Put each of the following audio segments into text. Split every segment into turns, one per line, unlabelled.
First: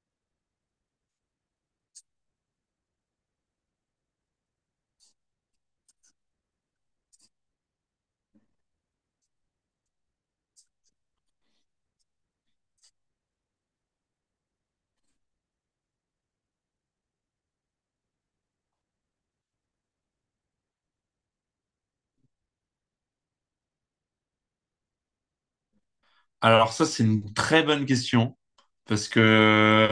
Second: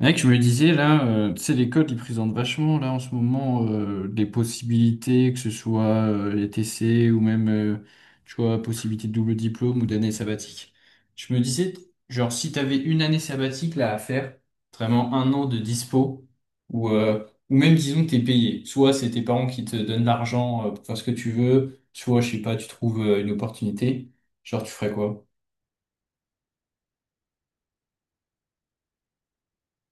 Mec, je me disais là, tu sais, l'école, ils présentent vachement là en ce moment des possibilités, que ce soit les TC ou même, tu vois, possibilité de double diplôme ou d'année sabbatique. Je me disais, genre, si t'avais une année sabbatique là à faire, vraiment un an de dispo, ou même disons que t'es payé. Soit c'est tes parents qui te donnent l'argent pour faire ce que tu veux, soit, je sais pas, tu trouves une opportunité, genre, tu ferais quoi?
Alors ça, c'est une très bonne question parce que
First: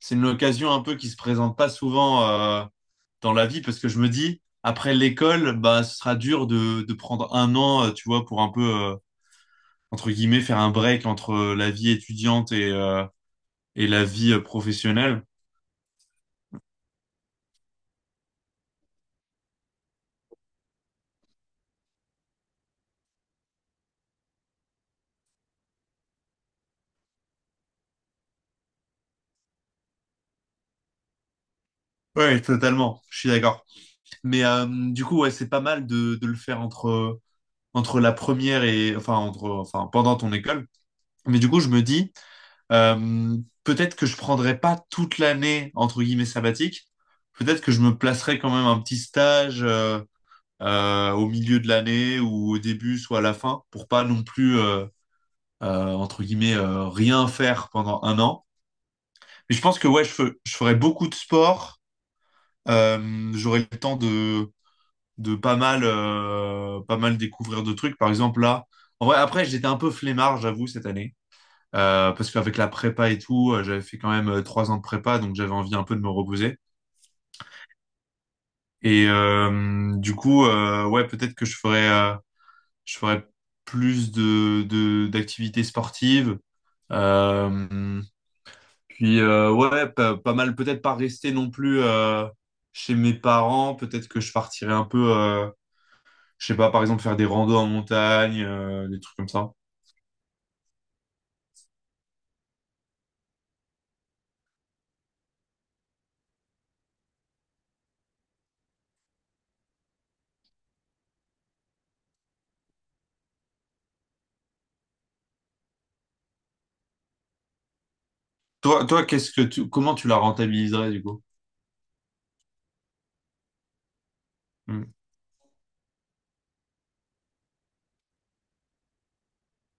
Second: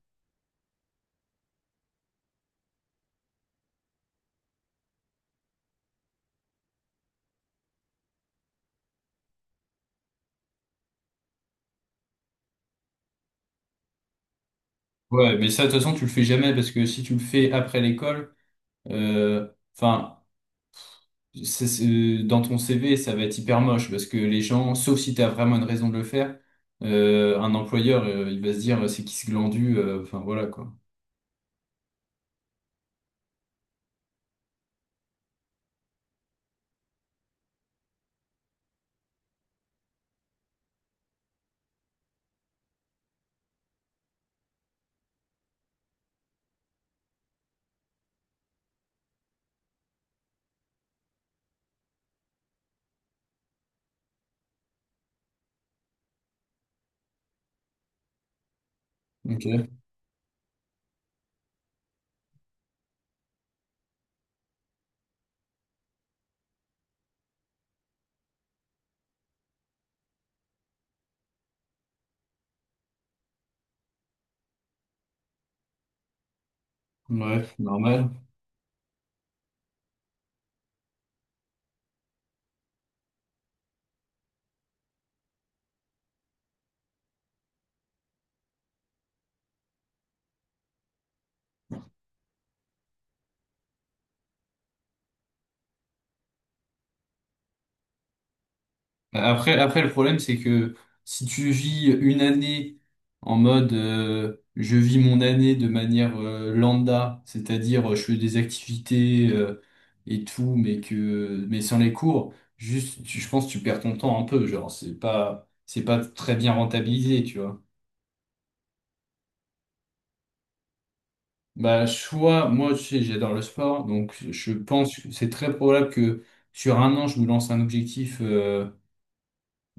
c'est une occasion un peu qui se présente pas souvent euh, dans la vie parce que je me dis, après l'école, bah, ce sera dur de prendre un an, tu vois, pour un peu, entre guillemets, faire un break entre la vie étudiante et et la vie professionnelle.
Ouais, mais ça, de toute façon, tu le fais jamais parce que si tu le fais après l'école, Euh, Enfin, dans ton CV, ça va être hyper moche parce que les gens, sauf si tu as vraiment une raison de le faire, un employeur, il va se dire c'est qui ce glandu, enfin voilà quoi.
Ouais, totalement, je suis d'accord. Mais du coup, ouais, c'est pas mal de le faire entre la première et pendant ton école. Mais du coup, je me dis, Euh, peut-être que je prendrai pas toute l'année entre guillemets sabbatique. Peut-être que je me placerai quand même un petit stage au milieu de l'année ou au début, soit à la fin, pour pas non plus entre guillemets rien faire pendant un an. Mais je
Ok,
pense que ouais, je ferai beaucoup de sport. J'aurai le temps de pas mal pas mal découvrir de trucs. Par exemple là, en vrai, après j'étais un peu flemmard, j'avoue cette année. Parce qu'avec la prépa et tout, j'avais fait quand même trois ans de prépa, donc j'avais envie un peu de me reposer.
ouais, normal.
Et du coup, ouais, peut-être que je ferais plus d'activités sportives. Euh, puis ouais, pas mal, peut-être pas rester non plus chez mes parents. Peut-être que je partirais un peu, je sais pas, par exemple faire des randos en montagne, des trucs comme ça.
Après, après, le problème, c'est que si tu vis une année en mode je vis mon année de manière lambda, c'est-à-dire je fais des activités et tout, mais que mais sans les cours, je pense que tu perds ton temps un peu, genre c'est pas très bien rentabilisé, tu vois.
Toi, qu'est-ce que tu, comment tu la rentabiliserais du coup?
Bah soit moi tu sais, j'adore le sport, donc je
Hmm.
pense que c'est très probable que sur un an je me lance un objectif euh,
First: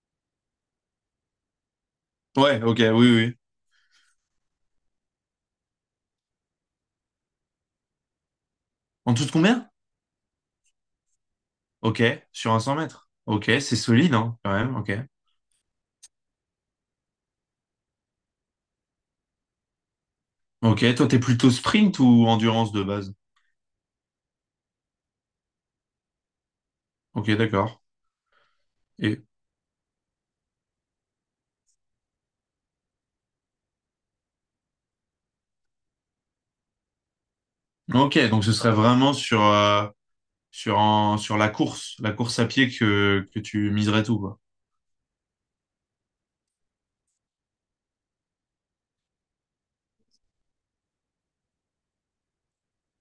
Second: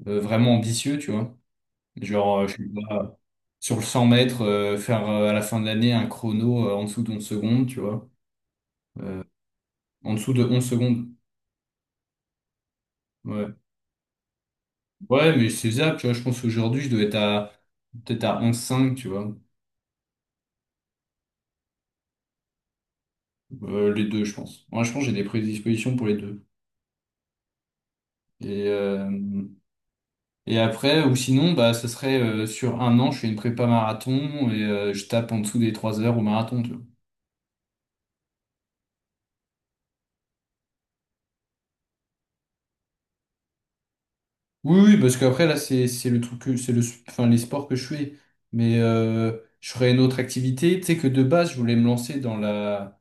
euh, vraiment ambitieux, tu vois. Genre, je
Ouais,
sais
ok, oui, oui.
pas,
oui.
sur le 100 mètres, faire à la fin de l'année un chrono en dessous de 11 secondes, tu vois.
En tout de combien?
En dessous de 11 secondes.
Ok, sur un 100 mètres. Ok,
Ouais.
c'est solide, hein, quand même. Ok.
Ouais, mais c'est ça, tu vois. Je pense qu'aujourd'hui, je dois être à peut-être à 11,5, tu vois.
Ok, toi, t'es plutôt sprint ou endurance de base?
Les deux, je pense. Moi, je pense que j'ai des prédispositions pour les deux.
Ok, d'accord.
Et, euh,
Et
et après, ou sinon, bah, ce serait sur un an, je fais une prépa marathon et je tape en dessous des 3 heures au marathon, tu vois.
ok, donc ce serait vraiment sur sur sur la course à pied que tu miserais tout, quoi.
Oui, oui, parce qu'après, là, c'est le truc que, c'est le, enfin, les sports que je fais. Mais euh, je ferais une autre activité. Tu sais que de base, je voulais me lancer dans la.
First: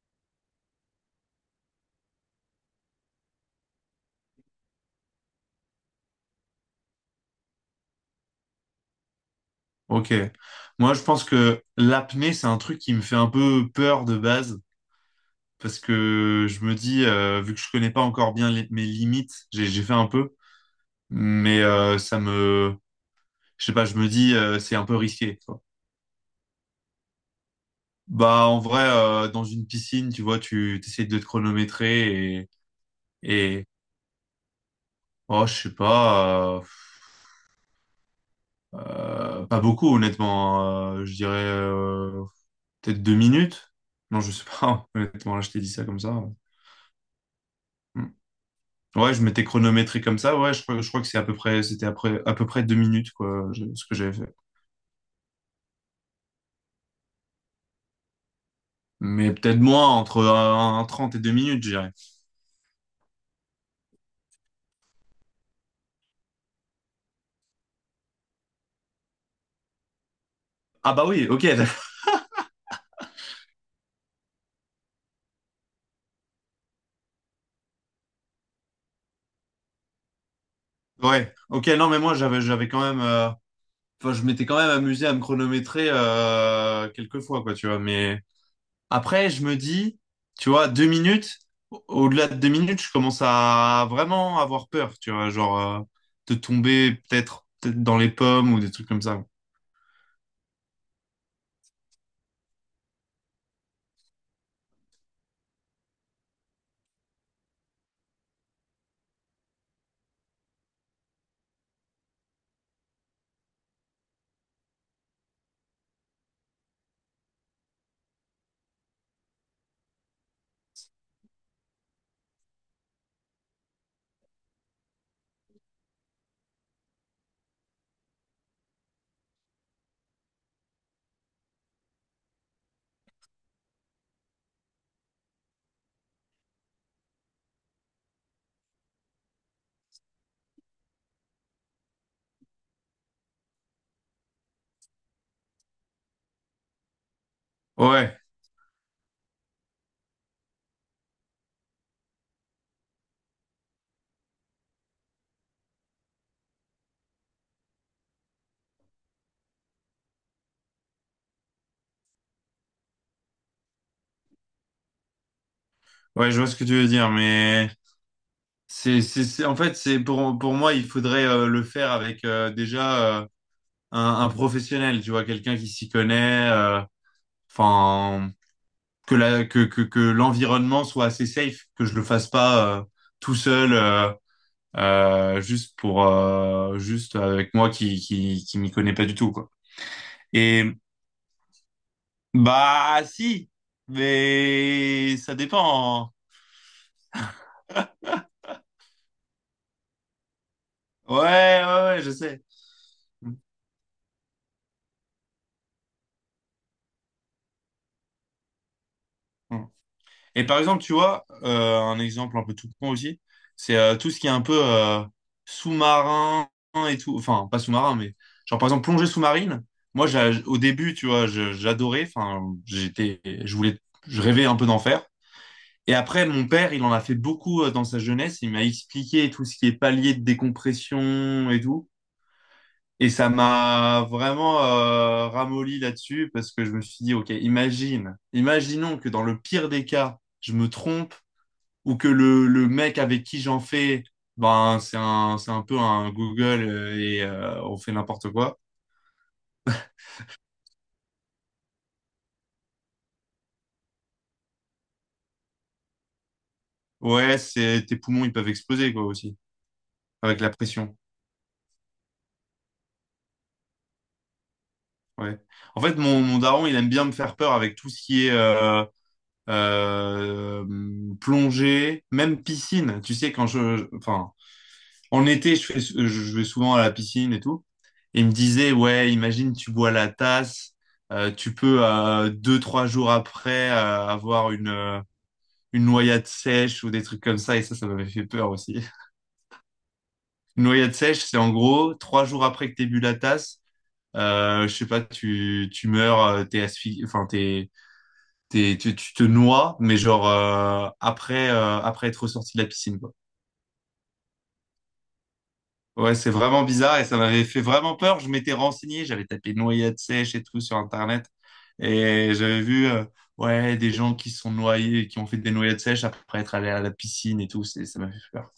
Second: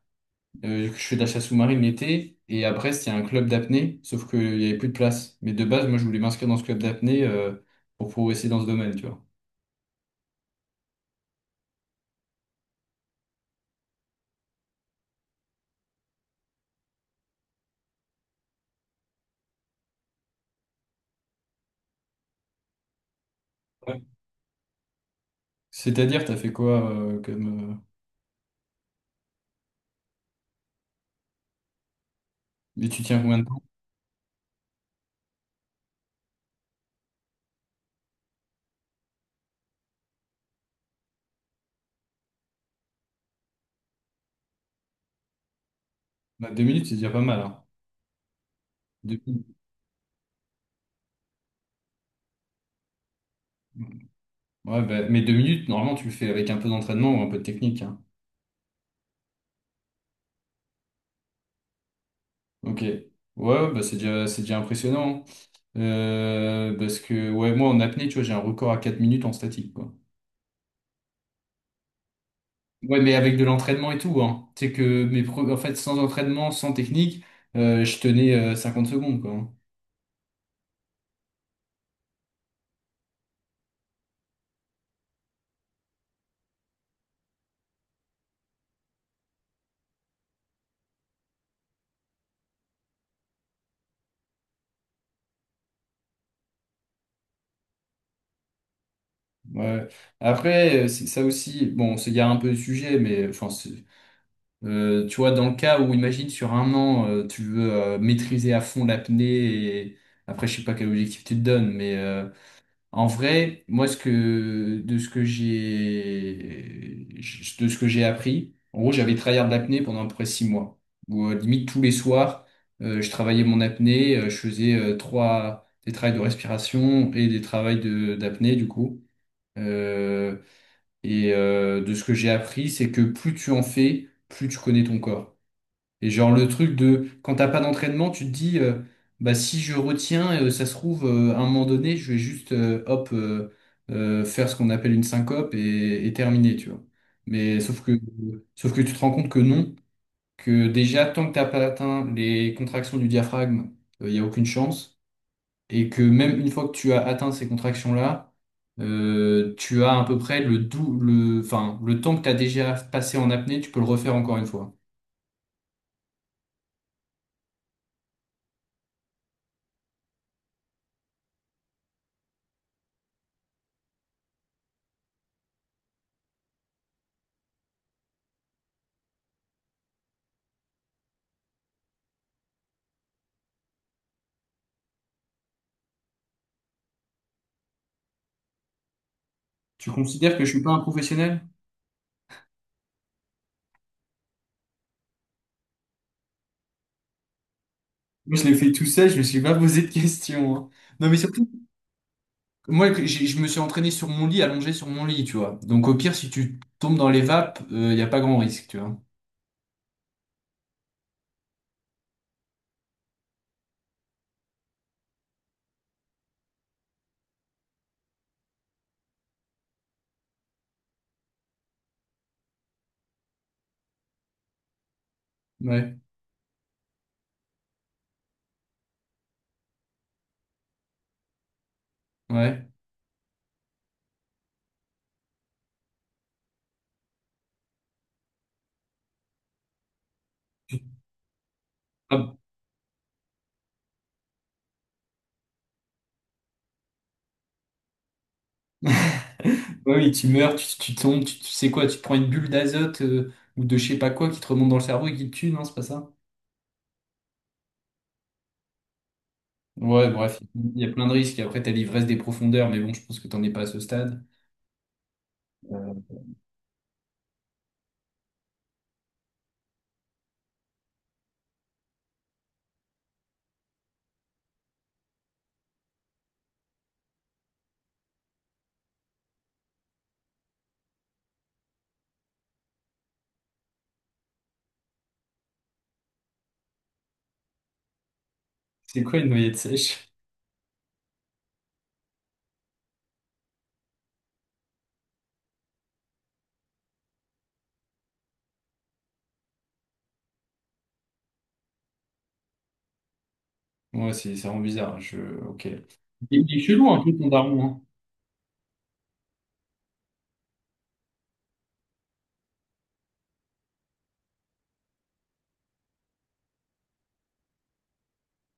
Je fais de la chasse sous-marine l'été. Et à Brest, il y a un club d'apnée, sauf qu'il n'y avait plus de place. Mais de base, moi, je voulais m'inscrire dans ce club d'apnée pour progresser dans ce domaine, tu vois.
Ok. Moi, je pense que l'apnée, c'est un truc qui me fait un peu peur de base parce que je me dis, vu que je connais pas encore bien mes limites, j'ai fait un peu, mais ça me, je sais pas, je
Ouais.
me dis, c'est un peu risqué.
C'est-à-dire, t'as fait quoi comme.
Bah, en vrai, dans une piscine, tu vois, tu essaies de te chronométrer
Mais tu tiens combien de temps?
et oh, je sais pas, pas beaucoup, honnêtement. Je dirais peut-être deux minutes. Non, je sais pas, honnêtement, là, je t'ai dit ça comme ça.
Bah, 2 minutes, c'est déjà pas mal, hein.
Mm. Ouais, je
Deux
m'étais
minutes.
chronométré comme ça. Ouais, je crois que c'est à peu près, c'était après, à peu près deux minutes, quoi, ce que j'avais fait.
Ouais, bah, mais 2 minutes, normalement, tu le fais avec un peu d'entraînement ou un peu de technique, hein.
Mais peut-être moins, entre un 30 et deux minutes, je dirais.
Ok. Ouais, ouais, bah c'est déjà impressionnant, hein. Parce que, ouais, moi, en apnée, tu vois, j'ai un record à 4 minutes en statique, quoi.
Ah, bah oui, ok.
Ouais, mais avec de l'entraînement et tout, hein. C'est que, en fait, sans entraînement, sans technique, je tenais 50 secondes, quoi, hein.
Ouais, ok, non, mais moi, j'avais quand même. Enfin, je m'étais quand même amusé à me chronométrer quelques fois, quoi, tu vois. Mais après, je me dis, tu vois, deux minutes, au-delà de deux minutes, je commence à vraiment avoir peur, tu vois, genre de tomber peut-être dans les pommes ou des trucs comme ça.
Ouais. Après, c'est ça aussi, bon, on s'égare un peu du sujet, mais tu vois, dans le cas où, imagine, sur un an, tu veux maîtriser à fond l'apnée et après, je sais pas quel objectif tu te donnes, mais. En vrai, moi, ce que, de ce que j'ai, de ce que j'ai appris, en gros, j'avais tryhard de l'apnée pendant à peu près 6 mois. Où, limite, tous les soirs, je travaillais mon apnée, je faisais des travails de respiration et des travails d'apnée, du coup. Euh, de ce que j'ai appris, c'est que plus tu en fais, plus tu connais ton corps. Et genre le truc de quand t'as pas d'entraînement, tu te dis bah si je retiens, ça se trouve à un moment donné, je vais juste hop faire ce qu'on appelle une syncope et terminer, tu vois. Mais sauf que
Ouais,
sauf que tu te rends compte que non, que déjà tant que t'as pas atteint les contractions du diaphragme, il n'y a aucune chance, et que même une fois que tu as atteint ces contractions-là, tu as à peu près le dou le enfin le temps que tu as déjà passé en apnée, tu peux le refaire encore une fois.
ouais, je vois ce que tu veux dire, mais en fait, c'est pour moi, il faudrait le faire avec déjà un professionnel, tu vois, quelqu'un qui s'y connaît. Enfin, que que l'environnement soit assez safe, que je le fasse pas tout seul juste pour juste avec moi qui m'y connais pas du tout quoi.
Tu considères que je suis
Et
pas un professionnel?
bah si, mais ça dépend, hein.
Moi, je l'ai fait tout seul, je me suis pas posé de questions, hein. Non, mais
Ouais
surtout,
ouais, ouais je sais.
moi, je me suis entraîné sur mon lit, allongé sur mon lit, tu vois. Donc, au pire, si tu tombes dans les vapes, il n'y a pas grand risque, tu vois.
Mm. Et par exemple, tu vois, un exemple un peu tout con aussi, c'est tout ce qui est un peu sous-marin et tout. Enfin, pas sous-marin, mais genre par exemple plongée sous-marine. Moi, au début, tu vois, j'adorais. Enfin, j'étais, je voulais, je rêvais un peu d'en faire. Et
Ouais,
après, mon père, il en a fait beaucoup dans sa jeunesse. Il m'a expliqué tout ce qui est palier de décompression et tout.
ouais.
Et ça m'a vraiment ramolli là-dessus parce que je me suis dit, OK, imagine, imaginons que dans le pire des cas, je me trompe ou que
Ah,
le mec avec qui j'en fais, ben, c'est un peu un Google et on fait n'importe quoi.
ouais, oui, tu meurs, tu tombes, tu sais quoi, tu te prends une bulle d'azote ou de je sais pas quoi qui te remonte dans le cerveau et qui te tue, non, c'est pas ça?
Ouais, c'est, tes poumons, ils peuvent exploser, quoi, aussi,
Ouais, bref,
avec la
il y a
pression.
plein de risques. Et après, t'as l'ivresse des profondeurs, mais bon, je pense que t'en es pas à ce stade.
Ouais. En fait, mon daron, il aime bien me faire peur avec tout ce qui est euh, plongée, même piscine. Tu sais, enfin, en été, je vais souvent à la piscine et tout. Et il me disait, ouais, imagine, tu bois la tasse, tu peux deux, trois jours après avoir une noyade sèche ou des trucs comme ça, et ça, ça m'avait fait peur aussi.
C'est quoi une noyade sèche?
Une noyade sèche, c'est en gros, trois jours après que t'aies bu la tasse, je sais pas, tu meurs, t'es asphyxié, enfin, tu te noies, mais genre, après être ressorti de la piscine, quoi.
Ouais, c'est, ça rend bizarre, hein. Je... Ok.
Ouais, c'est
Il est
vraiment
chelou
bizarre
un
et
peu
ça
ton
m'avait fait
daron, hein.
vraiment peur. Je m'étais renseigné, j'avais tapé noyade sèche et tout sur Internet et j'avais vu, ouais, des gens qui sont noyés, qui ont fait des noyades sèches après être allés à la piscine et tout. Ça m'a fait peur.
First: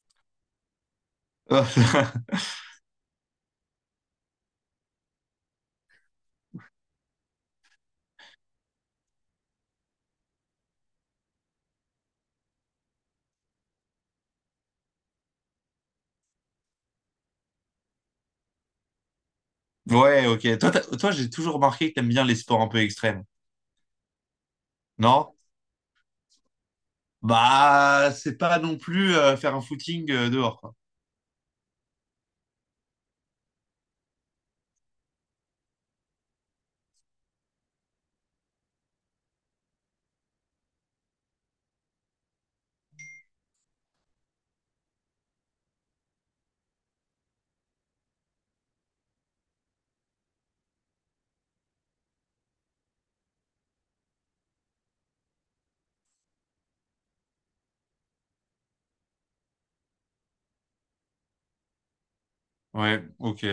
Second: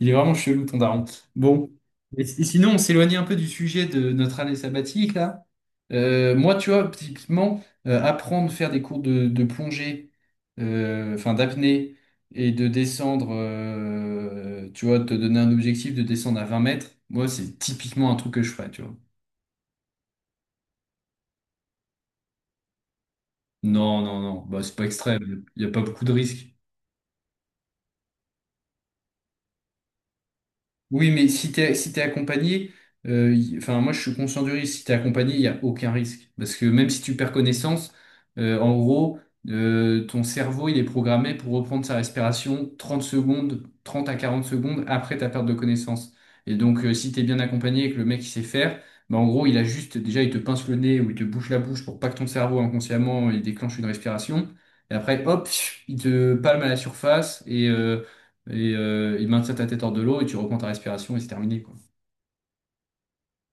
Il est vraiment chelou, ton daron. Bon. Et, sinon, on s'éloignait un peu du sujet de notre année sabbatique, là. Moi, tu vois, typiquement, apprendre, faire des cours de plongée, enfin d'apnée, et de descendre, tu vois, te donner un objectif de descendre à 20 mètres, moi, c'est typiquement un truc que je ferais, tu vois.
Ouais, ok. Toi, j'ai toujours remarqué que t'aimes bien les sports un peu extrêmes,
Non, non, non, bah, c'est pas
non?
extrême, il n'y a pas beaucoup de risques.
Bah, c'est pas non plus faire un footing dehors, quoi.
Oui, mais si t'es accompagné, enfin, moi je suis conscient du risque. Si t'es accompagné, il n'y a aucun risque. Parce que même si tu perds connaissance, en gros, ton cerveau il est programmé pour reprendre sa respiration 30 secondes, 30 à 40 secondes après ta perte de connaissance. Et donc, si t'es bien accompagné et que le mec il sait faire, bah, en gros, il a juste, déjà, il te pince le nez ou il te bouche la bouche pour pas que ton cerveau inconsciemment il déclenche une respiration. Et après, hop, il te palme à la surface et il maintient ta tête hors de l'eau et tu reprends ta respiration et c'est terminé, quoi.
Ouais, ok.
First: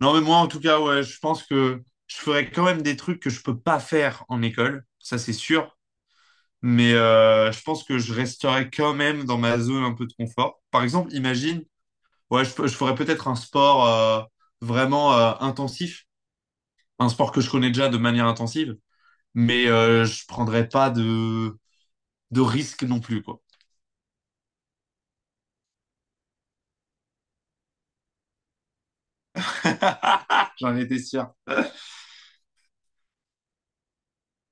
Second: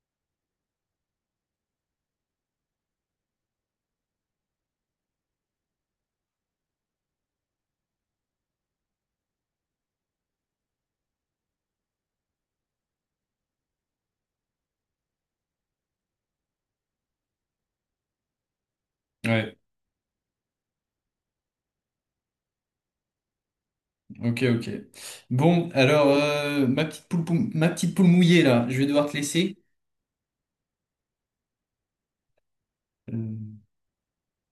Non, mais moi, en tout cas, ouais, je pense que je ferais quand même des trucs que je peux pas faire en école, ça c'est sûr. Mais je pense que je resterais quand même dans ma zone un peu de confort. Par exemple, imagine, ouais, je ferais peut-être un sport vraiment intensif, un sport que je connais déjà de manière intensive,
Ouais,
mais je prendrais pas de risque non plus, quoi.
ok, ok. Bon, alors, ma petite poule, ma petite poule mouillée, là, je vais devoir te laisser.
J'en étais sûr.
Euh,